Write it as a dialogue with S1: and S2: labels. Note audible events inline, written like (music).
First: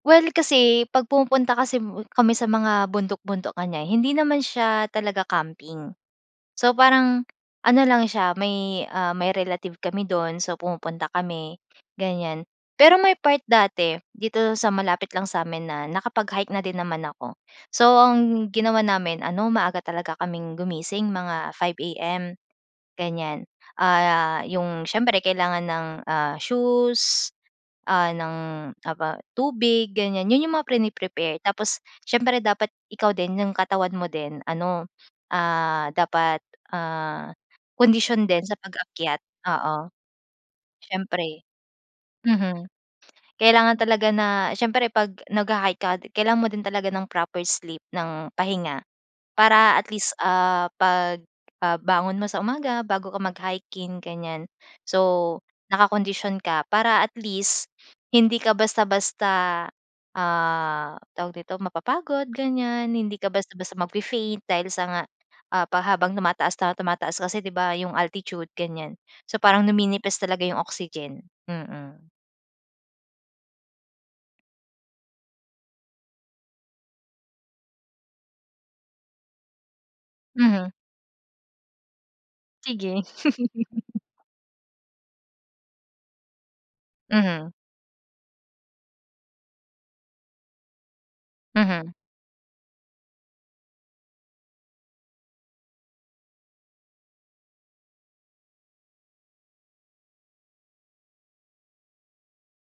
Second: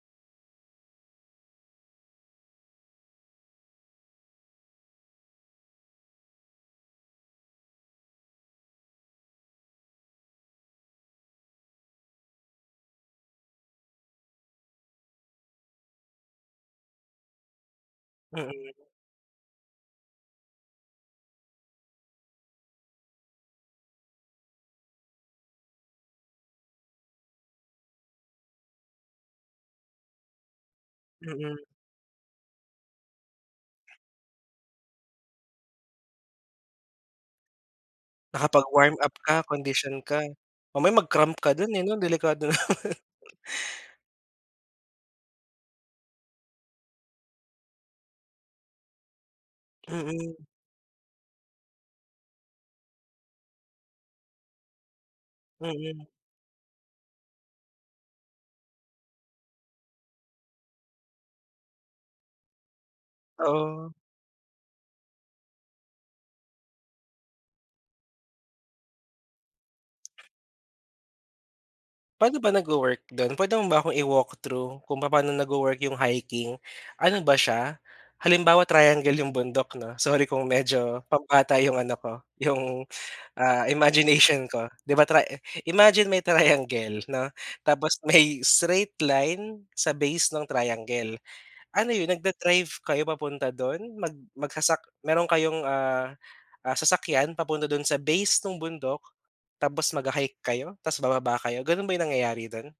S1: Well, kasi 'pag pumupunta kasi m kami sa mga bundok-bundok ganyan, hindi naman siya, ah, talaga, camping. So, parang ano lang siya may, ah, may relative kami do'n so pumupunta kami ganyan. Pero may part dati dito sa malapit lang sa'min na nakapag-hike na din naman ako. So, ang
S2: Mhm.
S1: ginawa namin ano maaga talaga kaming gumising, mga 5:00 AM, ganyan. (gasps) Ah, yung siyempre kailangan ng, ah, shoes, ah, ng aba tubig ganyan, yun yung mga prini-prepare.
S2: Mhm.
S1: Tapos siyempre dapat ikaw din 'yong katawan mo din ano, (sniffs) ah, dapat ah, kondisyon din sa
S2: Nakapag-warm up
S1: pag-akyat.
S2: ka,
S1: Oo.
S2: kondisyon ka. Mamaya mag-cramp
S1: Siyempre
S2: ka do'n eh, delikado
S1: mhm.
S2: naman. (laughs)
S1: Kailangan talaga na siyempre 'pag nagha-hike ka, kailangan mo din talaga ng proper sleep, ng pahinga para at least,
S2: Mhm.
S1: ah, 'pag ah, bangon mo sa umaga bago ka mag-hiking ganyan, so,
S2: Mhm.
S1: nakakondisyon ka para at least (gasps) hindi ka basta-basta, ah, tawag dito, mapapagod ganyan. Hindi ka basta-basta
S2: Oo.
S1: magfe-faint dahil sa nga ah, pa habang tumataas na tumataas kasi, di ba, yung altitude ganyan. So parang numinipis talaga yung oxygen. Mhm.
S2: Pa'no ba nagwo-work do'n? Pwede mo ba akong i-walk through kung papaano nagwo-work yung hiking? Ano ba siya, halimbawa triangle yung bundok 'no sorry kung
S1: Mhm.
S2: medyo pambata yung ano ko yung,
S1: Sige.
S2: ah,
S1: (laughs)
S2: imagination ko. Di ba, tri imagine may triangle 'no,
S1: Mhm.
S2: tapos may straight line sa base ng triangle. Ano
S1: Mhm.
S2: yun, nagda-drive kayo papunta do'n, mag magsasak meron kayong ah ah, sasakyan papunta do'n sa base nung bundok, tapos magha-hike kayo, tapos bababa kayo, gano'n ba yung nangyayari do'n?